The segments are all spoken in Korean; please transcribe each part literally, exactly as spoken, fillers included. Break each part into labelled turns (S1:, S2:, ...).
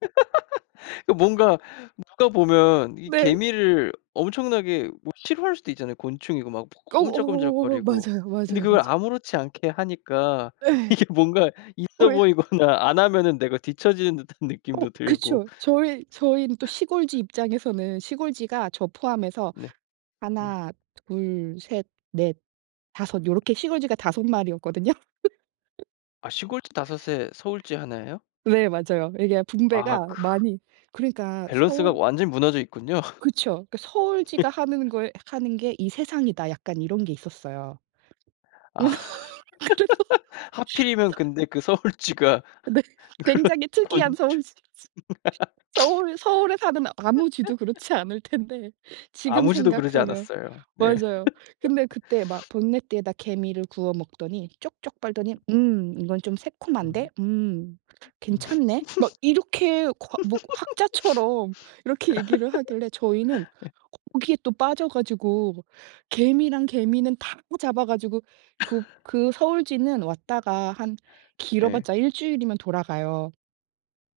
S1: 그 뭔가 누가 보면 이
S2: 네.
S1: 개미를 엄청나게 뭐 싫어할 수도 있잖아요. 곤충이고 막 뭐
S2: 어
S1: 꼼지락
S2: 어어어
S1: 꼼지락거리고.
S2: 맞아요,
S1: 근데
S2: 맞아요,
S1: 그걸
S2: 맞아요.
S1: 아무렇지 않게 하니까
S2: 예.
S1: 이게 뭔가
S2: 어
S1: 있어
S2: 예.
S1: 보이거나 안 하면은 내가 뒤처지는 듯한
S2: 어
S1: 느낌도 들고.
S2: 그쵸. 저희 저희는 또 시골쥐 입장에서는 시골쥐가 저 포함해서
S1: 네. 음.
S2: 하나, 둘, 셋, 넷, 다섯 요렇게 시골쥐가 다섯 마리였거든요.
S1: 아 시골쥐 다섯 에 서울쥐 하나 예요?
S2: 네 맞아요. 이게
S1: 아
S2: 분배가
S1: 그
S2: 많이 그러니까
S1: 밸런스가
S2: 서울
S1: 완전히 무너져 있군요.
S2: 그쵸. 그러니까 '서울쥐가 하는 거의 하는 게 이 세상이다.' 약간 이런 게 있었어요.
S1: 아.
S2: 그래서
S1: 하필이면 근데 그 서울쥐가
S2: 네.
S1: 그런
S2: 굉장히 특이한
S1: 곤충
S2: 서울쥐 쥐, 서울 서울에 사는 아무 쥐도 그렇지 않을 텐데 지금
S1: 아무 쥐도 그러지
S2: 생각하면.
S1: 않았어요. 네.
S2: 맞아요. 근데 그때 막 본네트에다 개미를 구워 먹더니 쪽쪽 빨더니 "음 이건 좀
S1: 음.
S2: 새콤한데? 음
S1: 음. 예.
S2: 괜찮네?" 막 이렇게 과 뭐 학자처럼 이렇게 얘기를 하길래 저희는 거기에 또 빠져 가지고 개미란 개미는 다 끄 잡아 가지고 그 그 서울쥐는 왔다가 한 길어
S1: 예.
S2: 봤자 일주일이면 돌아가요.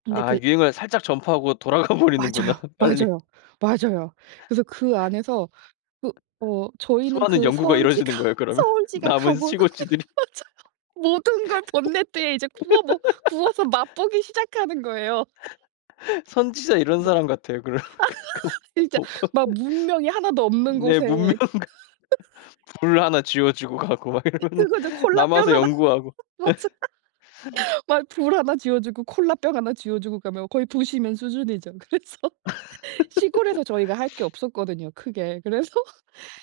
S2: 근데
S1: 아
S2: 그
S1: 유행을 살짝 전파하고 돌아가 버리는구나
S2: 맞아요.
S1: 빨리.
S2: 맞아요. 맞아요. 그래서 그 안에서 그 어 저희는
S1: 수많은
S2: 그
S1: 연구가
S2: 서울쥐가
S1: 이루어지는 거예요, 그러면?
S2: 서울쥐가
S1: 남은
S2: 가고 나면
S1: 시골쥐들이?
S2: 맞아요. 모든 걸 본네트에 이제 구워 먹 구워서 맛 보기 시작하는 거예요.
S1: 선지자 이런 사람 같아요.
S2: 진짜 막
S1: [unintelligible]
S2: 문명이 하나 도 없는
S1: 네 문명
S2: 곳에
S1: 그 불 하나 쥐여 주고 가고 막 이러면은
S2: 그거죠. 콜라병
S1: 남아서
S2: 하나
S1: 연구하고.
S2: 맞아. 막 불 하나 쥐여 주고 콜라병 하나 쥐여 주고 가면 거의 부시맨 수준이죠. 그래서 시골에서 저희가 할 게 없었거든요, 크게. 그래서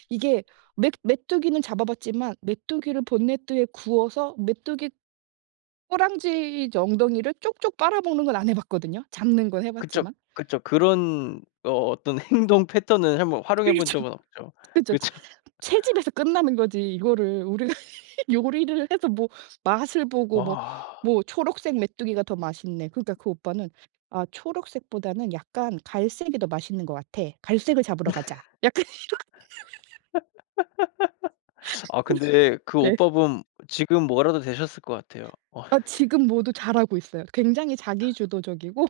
S2: 이게 메 메뚜기는 잡아 봤지만 메뚜기를 본네트에 구워서 메뚜기 꼬랑지 저 엉덩이를 쭉쭉 빨아먹는 건 안 해 봤거든요. 잡는 건 해
S1: 그쵸.
S2: 봤지만.
S1: 그쵸. 그런 어 어떤 행동 패턴을 한번 활용해 본
S2: 그렇죠.
S1: 적은 없죠.
S2: 그쵸. 채
S1: 그쵸.
S2: 채집에서 끝나는 거지 이거를 우리가 요리를 해서 뭐 맛을 보고 뭐
S1: 와.
S2: 뭐 초록색 메뚜기가 더 맛있네. 그러니까 그 오빠는 "아 초록색보다는 약간 갈색이 더 맛있는 것 같아. 갈색을 잡으러 가자." 약간 이렇게
S1: 아 근데 그
S2: 그래서 네.
S1: 오빠분 지금 뭐라도 되셨을 것 같아요. 어
S2: 아
S1: 저.
S2: 지금 모두 잘하고 있어요. 굉장히 자기 주도적이고